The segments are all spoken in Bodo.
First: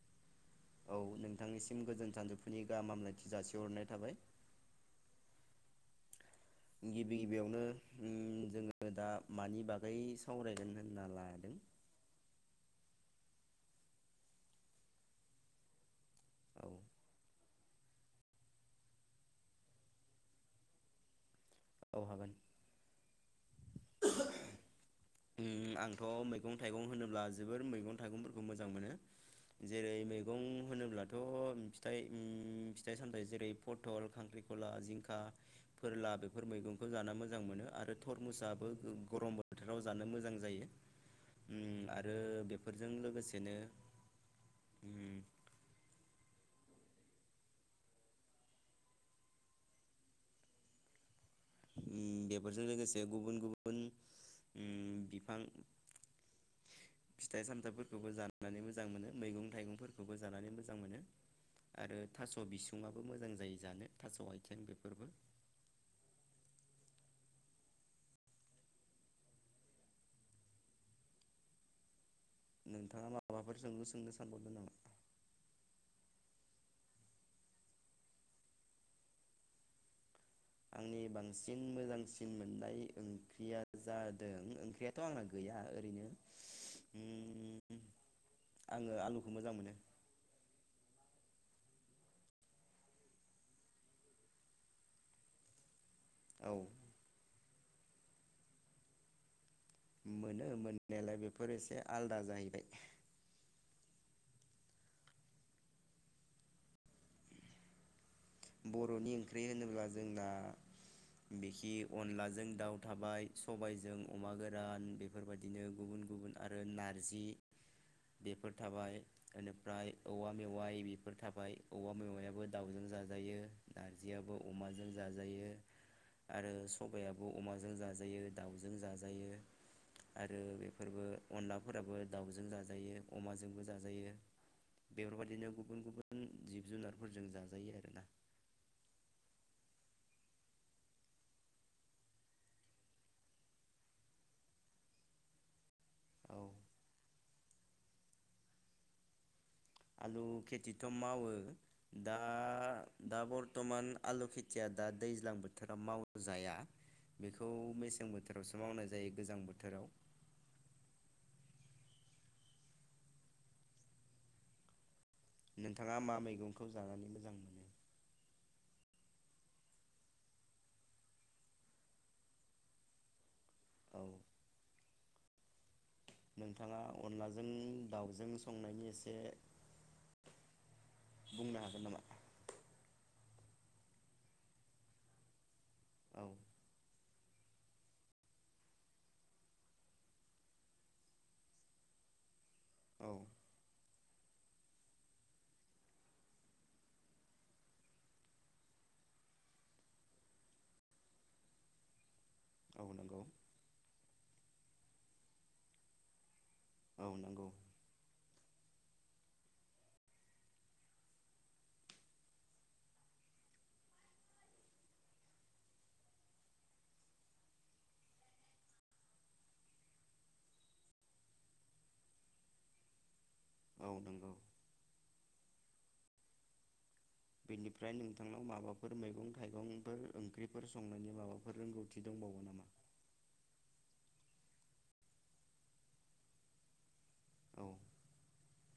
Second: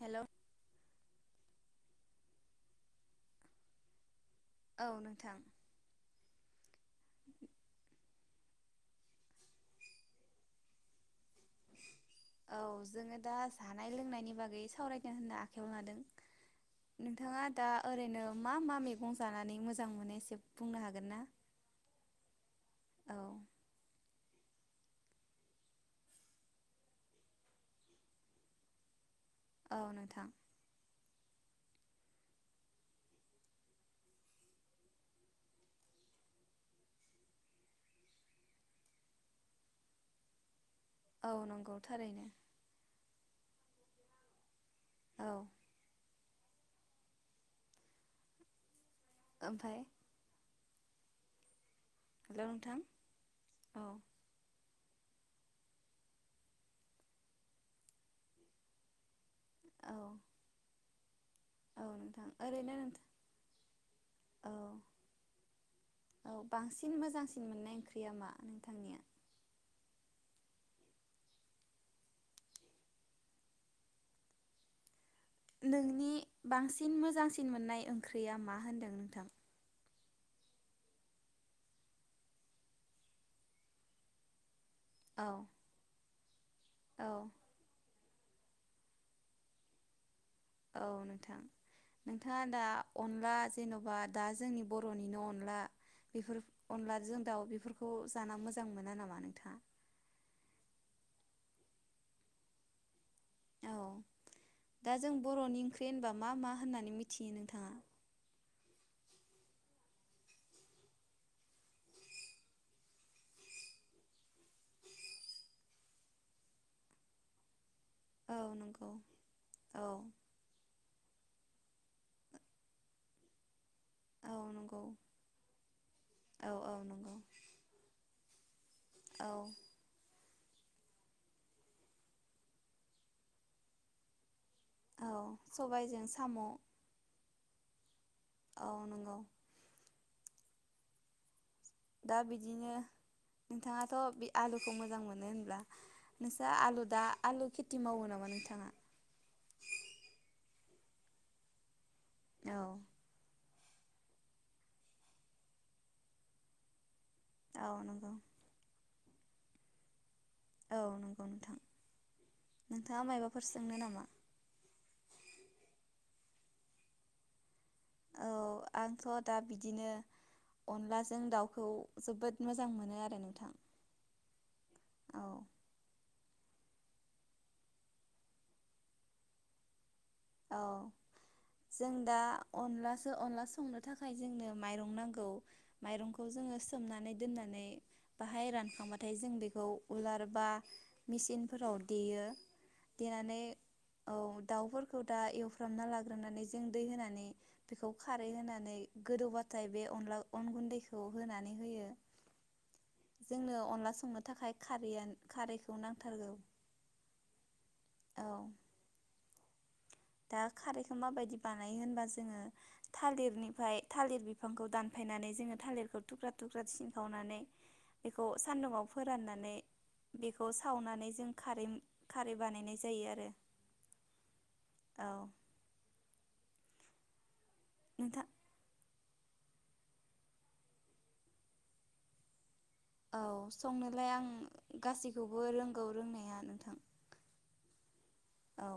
हेलौ औ नोंथांनिसिम गोजोन सानजौफुनि गाहाम हामलायथि जासिहरनाय थाबाय औ नोंथां गिबि गिबियावनो जोङो दा मानि बागै सावरायगोन होनना लादों औ जोङो दा जानाय लोंनायनि बागै सावरायदों होननो आखायाव लादों औ नोंथाङा दा ओरैनो मा मा मैगं जानानै मोजां मोनो एसे बुंनो हागोन ना औ हागोन औ आंथ' मैगं थाइगं होनोब्ला जोबोर मैगं थाइगंफोरखौ मोजां मोनो औ जेरै नोंथां मैगं होनोब्ला फिथाइ फिथाइ सामथायाइ जेरै पथल खांख्रिखला जिंखा फोरला बेफोर मैगंखौ जानो मोजां मोनो आरो थरमुसाबो गरम बोथोर राव जानो मोजां जायो औ नंगौ आरो थारैनो बेफोरजों लोगोसेनो उम औ ओमफ्राय हेलौ बेफोरजों नोंथां लोगोसे गुबुन गुबुन औ बिफां फिथाइ सामथाइफोरखौबो जानानै मोजां मोनो मैगं औ थाइगंफोरखौबो जानानै मोजां मोनो। औ आरो नोंथां थास' ओरैनो नोंथां बिसुुंआबो मोजां जायो जानो थास' औ आथिं बेफोरबो औ बांसिन मोजांसिन मोननाय ओंख्रिया मा नोंथांनिया नोंथाङा माबाफोर सोंलु सोंनो सानबावदों नामा नोंनि बांसिन मोजांसिन मोननाय ओंख्रिया मा होनदों नोंथां आंनि बांसिन मोजांसिन मोननाय ओंख्रिया जादोंओं फुख्रियाथ' औ आंना गैया ओरैनो औ उम आङो आलुखौ मोजां मोनो। औ नोंथां नोंथाङा दा अनला जेन'बा दा जोंनि बर'निनो अनला बेफोर औ अनलाजों दाउ बेफोर बेफोरखौ जाना मोजां मोना नामा नोंथाङा मोनो मोननायालाय बेफोर एसे आलादा जाहैबाय औ दा जों बर'नि ओंख्रि होनबा मा मा होननानै मिथियो नोंथाङा बर'नि ओंख्रि होनोब्ला जोंना बिखि अनलाजों दाउ थाबाय सबायजों अमा गोरान बेफोरबायदिनो गुबुन गुबुन आरो नारजि औ बेफोर नंगौ थाबाय औ बेनिफ्राय औवा मेवाइ बे फोर थाबाय औबवा मेवायाबो दावउजों जाज जायो औ नारजियाबो नंगौ अमाजों जाजायो औ आरो औ नंगौ सबायाबो अमाजों जाजायो जों जाजायो औ आरो बेफोरबो अनलाफोराबो दाउजों जाजायो अमाजोंबो जाजायो औ बेफोरबायदिनो गुबुन सबायजों गुबुन साम' जिब जुनारफोरजों जाजोब औ नंगौ दा बिदिनो नोंथाङाथ बे आलुखौ मोजां मोनो होनब्ला औ नोंस्रा आलु दा आलु खेथि मावो नामा नोंथाङा आलु खेथिथ मावो दा औ दा बर बरथमान आलु खेथिया दा दैज्लां बोथोरा मावजाया बेखौ औ मेसें नंगौ बोथोरावसो मावनाय जायो गोजां बोथोराव औ नंगौ नोंथां नोंथाङा मायबाफोर सोंनो नामा नोंथाङा मा मैगंखौ जानानै मोजां मोनो औ आंथ दा बिदिनो अनलाजों दाउखौ जोबोद मोजां मोनो आरो नोंथां औ औ नोंथाङा अनलाजों दाउजों संनायनि एसे औ बुंनो हागोन जों नामा दा अनलासो अनलासो संनो थाखाय जोंनो माइरं नांगौ माइरंखौ औ जोङो सोमनानै दोननानै बाहाय रानखांबाथाय जों बेखौ उलार बा मेचिनफोराव देयो औ देनानै औ दाउफोर खौ दा एवफ्रामना लाग्रोनानै जों दै होनानै बेखौ खारै होनानै गोदौबाथाय बे अनला अन गुन्दैखौ होनानै होयो। औ नंगौ जोंनो अनला संनो थाखाय खारैयान खारैखौ नांथारगौ औ नंगौ औ दा खारैखौ माबायदि बानायो होनबा जोङो थालिरनिफ्राय थालिर बिफांखौ दानफायनानै जोङो थालिरखौ थुख्रा थुख्रा सिनखावनानै बेखौ सानदुंङाव फोराननानै बेखौ सावनानै जों खारै खारै बानायनाय जायो आरो औ नंगौ औ बेनिफ्राय नोंथां नोंथांनाव माबा मैगं थाइगंफोर ओंख्रिफोर संनायनि माबाफोर रोंगौथि दंबावो नामा औ संनोलाय आं गासैखौबो रोंगौ रोंनाया नोंथां औ औ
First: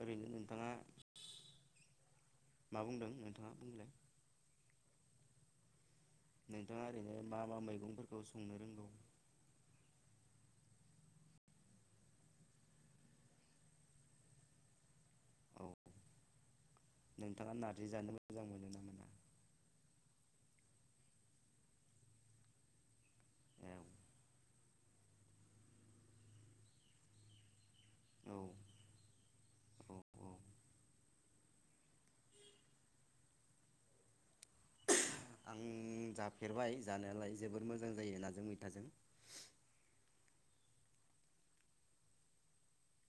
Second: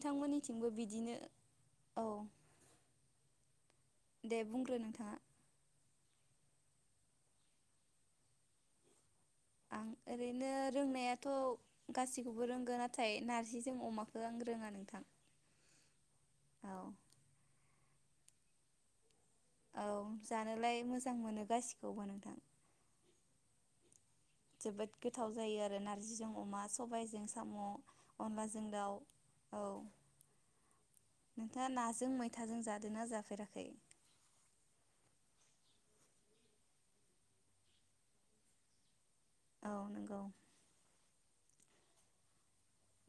ओरैनो नोंथाङा बिदिनो औ मा बुंदों नोंथाङा बुंलाय दे बुंग्रो नोंथाङा नोंथाङा ओरैनो मा मा मैगंफोरखौ संनो रोंगौ आं ओरैनो रोंनायाथ' गाैखौबो रोंगौ नाथाय नारजिजों अमाखो आं रोङा नोंथां औ औ नोंथाङा नारजि जानो मोजां मोनो ना मोना औ जानोलाय मोजां मोनो गासिखौबो नोंथां औ जोबोद गोथाव जायो आरो नार्जिजों अमा सबायाइजों साम' औ अनलाजों दाउ औ नोंथाङा नाजों मैथाजों जादों ना जाफेराखै आं जाफेरबाय जानायालाय जोबोर मोजां जायो नाजों मैथाजों औ नोंगौ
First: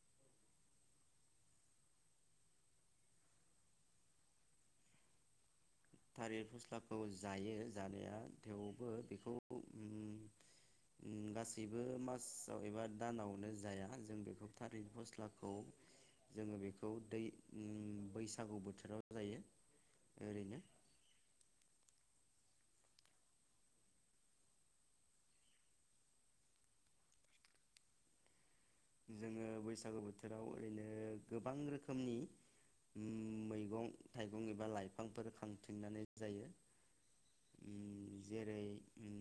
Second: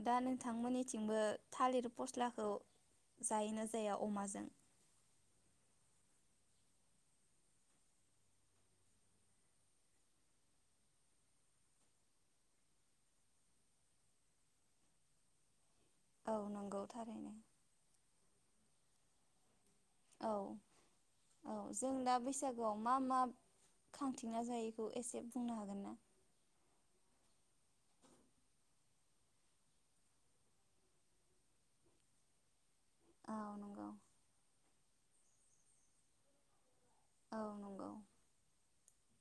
दा नोंथांमोननिथिंबो थालिर फस्लाखौ जायोना जाया अमाजों। थालिर फस्लाखौ जायो जानाया थेवबो बेखौ उम उम गासैबो मासाव एबा दानावनो जाया जों बेखौ थालिर फस्लाखौ औ जोङो नंगौ बेखौ दै थारैनो उम बैस सागु बोथोराव जायो। औ ओरैनो। औ जों दा बैसागोआव मा मा खांथिंना जायोखौ एसे बुंनो हागोन ना। जोङो बैसागु बोथोराव ओरैनो गोबां रोखोमनि उम औ नंगौ मैगं थाइगं एबा लाइफांफोर खांथिंननानै जायो। औ नंगौ। उम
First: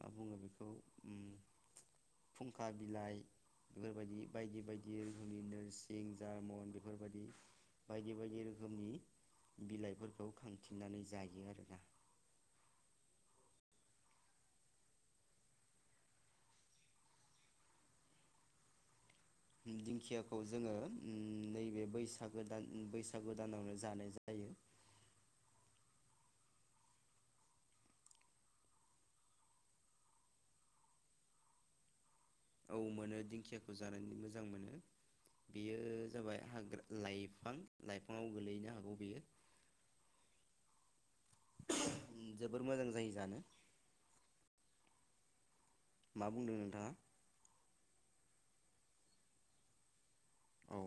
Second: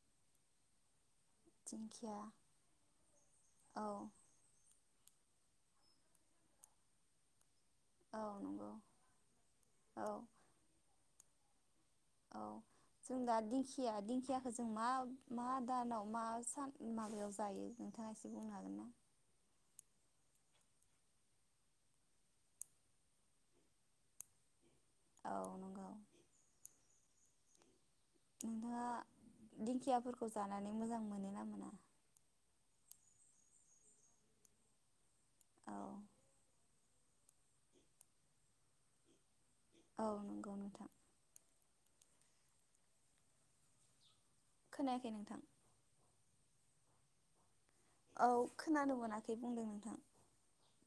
मा बुङो बेखौ उम दिंखिया खुंखा बिलाइ। औ बेफोरबायदि बायदि बायदि रोखोमनि नोरसिं जारमन बेफोर बायदि। बायदि औ बायदि नंगौ रोखोमनि औ बिलाइफोरखौ खांथिंनानै जायो आरोना। औ जों दा दिंखिया दिंखियाखौ जों मा मा दानाव मा सान माबायाव जायो नोंथाङा एसे बुंनो हागोन ना? दिंखियाखौ जोङो नैबे बैसागो दान बैसागो दानावनो जानाय जायो। औ नंगौ। नोंथाङा दिंखियाफोरखौ जानानै मोजां मोनो ना मोना? औ मोनो दिंखियाखौ जानानै मोजां मोनो। औ बेयो जाबाय हाग्रा लाइफां लाइफाङाव गोलैनो हागौ बियो। औ नंगौ नोंथां। जोबोर मोजां जायो जानो। खोनायाखै नोंथां मा बुंदों नोंथाङा? औ खोनानो मोनाखै बुंदों नोंथां। औ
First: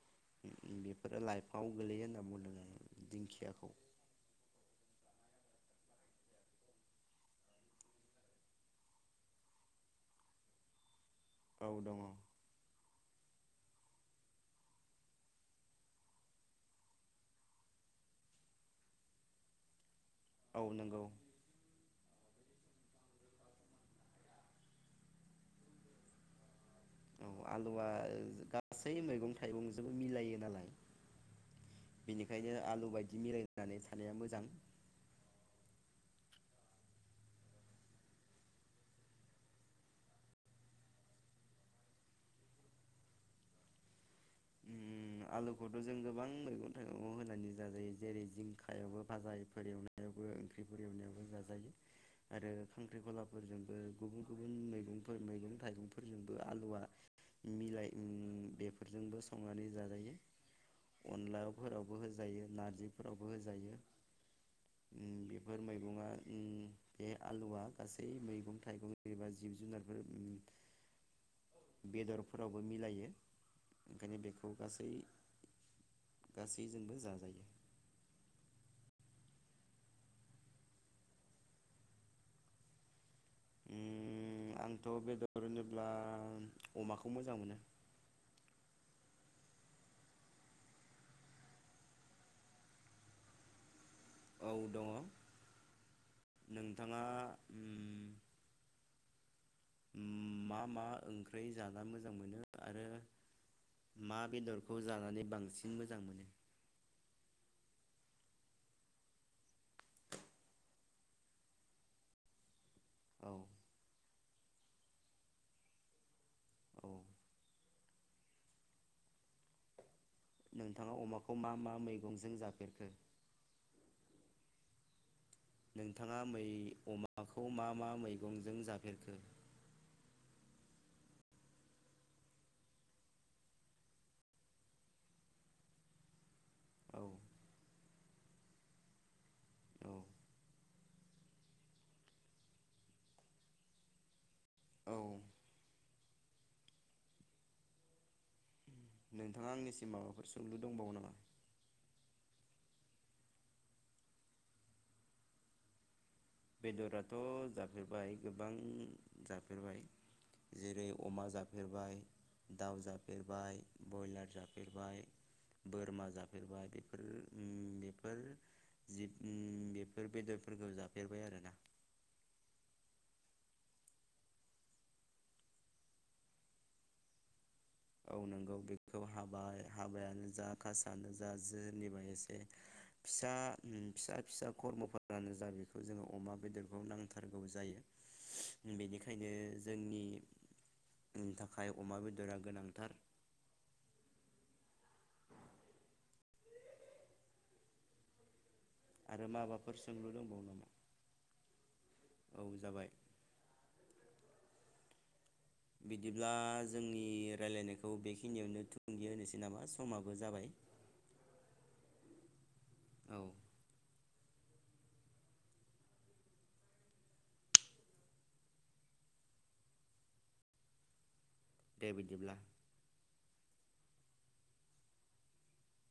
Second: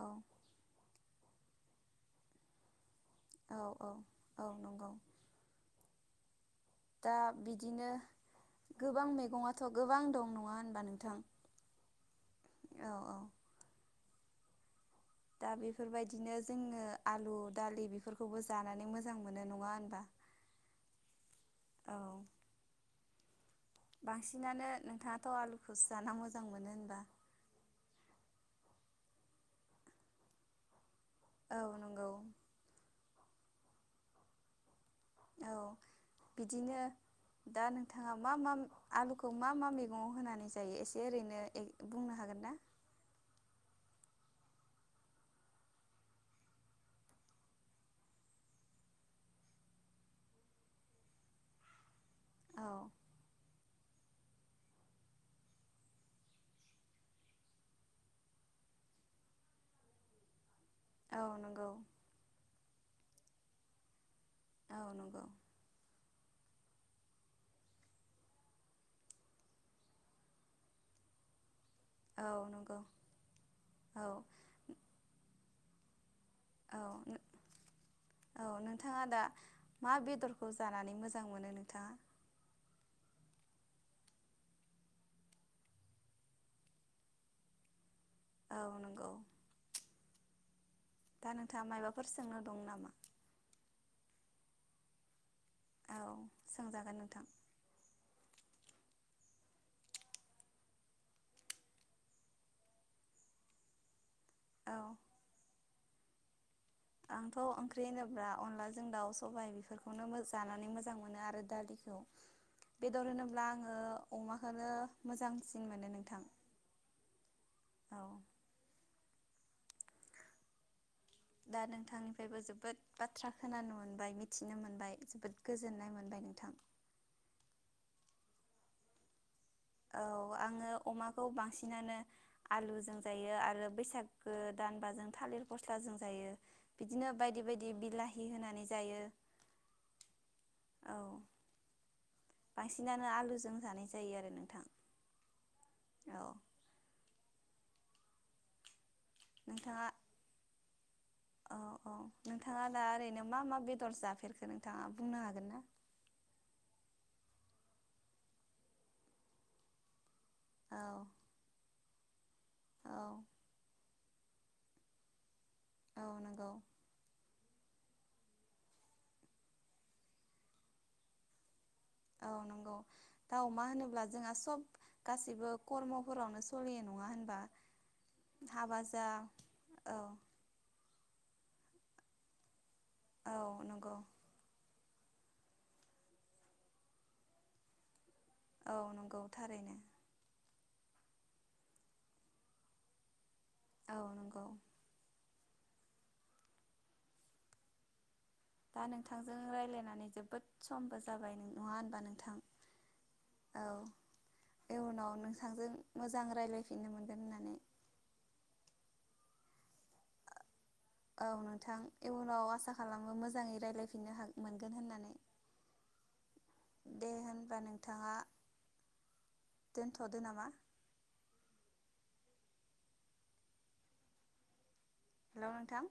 औ बे लाइफांआव गोलैयो होनना बुंदों आं। औ दिंखियाखौ औ औ नंगौ। दा बिदिनो गोबां मैगङाथ' गोबां दं नङा होनबा नोंथां। औ दङ। औ औ। दा बेफोर बायदिनो जोङो आलु दालि बेफोरखौबो जानानै मोजां मोनो नङा होनबा? औ नंगौ। औ। बांसिनानो नोंथाङाथ' आलुखौसो जानानै मोजां मोनो होनबाय। औ आलुआ गासै मैगं थाइगंजोबो मिलायो नालाय। औ नंगौ बेनिखायनो आलु बाय मिलायनानै थानायानाया मोजां। औ बिदिनो दा नोंथाङा मा मा आलुखौ मा मा मैगंआव होनानै जायो एसे ओरैनो बुंनो हागोन ना? ओम आलुखौथ' जों गोबां मैगं थाइगं होनानै जाजायो। जेरै जिंखायावबो भाजायफोर एवनायावबो ओंख्रिफोर एवनायावबो जाजायो आरो औ खांख्रिखलाफोरजोंबो गुबुन गुबुन मैगंफोर मैगं थाइगंफोरजोंबो आलुआ मिलाय बेफोरजोंबो संनानै जाजायो। औ नंगौ अनलाफोरावबो होजायो नारजि फोरावबो जायो। औ नंगौ बेफोर मैगङा ओम बे आलुआ गासै मैगं थाइगं एबा जिब जुनारबो औ बेदरफोरावबो नंगौ मिलायो। औ ओंखायनो बेखौ गासै औ गासैजोंबो जाजायो। औ नोंथाङा दा मा बेदरखौ जानानै मोजां मोनो नोंथाङा? ओम आंथ' बेदर होनोब्ला ओ अमाखौ मोजां मोनो। औ दा नोंथाङा मायबाफोर सोंनो दं नामा? औ दङ औ सोंजागोन नोंथाङा नोंथां उम उम मा मा ओंख्रि जाना मोजां मोनो आरो मा औ बेदरखौ जानानै बांसिन मोजां मोनो? आंथ' ओंख्रि होनोब्ला अनलाजों दाउ सबाय बेफोरखौनो जानानै मोजां मोनो आरो दालिखौ। बेदर औ होनोब्ला आङो अमाखौनो मोजांसिन मोनो नोंथां। औ औ नों दा नोंथांनिफ्रायबो जोबोद बाथ्रा खोनानो मोनबाय मि मिथिनो मोनबाय जोबोद गोजोननाय नोंथाङा मोनबाय मै नोंथां अमाखौ मा मा मैगंजों जाख फेरखो? औ आङो अमाखौ बांसिनानो आलुजों जायो आरो बैसागो दानबाजों थालिर फस्लाजों जायो औ बिदिनो बायदि बायदि बिलाहि होनानै जायो। औ औ बांसिनानो आलुजों जानाय जायो आरो नों औ औ नोंथाङा आंनिसिम माबाफोर सोंलु दंबावो नामा? औ औ नोंथाङा दा ओरैनो मा मा बेदर जाफेरखो नोंथाङा बुंनो हागोन ना? बेदराथ' जाफेरबाय गोबां जाफेरबाय। औ जेरै अमा जाफेरबाय दाउ औ जाफेरबाय बयलार जाफेरबाय औ बोरमा नंगौ जाफेरबाय बेफोर उम बेफोर उम बेफोर बेदरफोरखौ जाब फेरबाय आरो ना औ नंगौ दा अमा होनोब्ला जोंहा सब गासैबो कर्मफोरावनो सलियो नङा होनबा औ नंगौ हाबा बेखौ जा हाबाय औ हाबायानो जा कासानो जा जि [unintelligible] एसे फिसा औ उम नंगौ फिसा फिसा कर्मफोर आनो जा बेखौ जोङो अमा बेदरखौ नांथारगौ जायो। औ नंगौ बेनिखायनो थारैनो जोंनि थाखाय अमा बेदरा गोनां उम औ नंगौ दा आरो नोंथांजों माबाफोर रायलायनानै सोंलु दंबावो जोबोद नामा समबो जाबाय नङा होनबा नोंथां औ जाबाय औ इयुनाव [unintelligible] मोजां बिदिब्ला रायज्लायफिननो जोंनि मोनगोन होननानै रायलायनायखौ बेखिनियावनो थु [unintelligible] होनोसै नामा समाबो जाबाय। औ नोंथां इयुनाव आसा खालामो औ मोजाङै रायलायफिननो हागोन। मोनगोन होननानै दे होनबा नोंथाङा दोनथ'दो नामा? दे बिदिब्ला। हेल' नोंथां।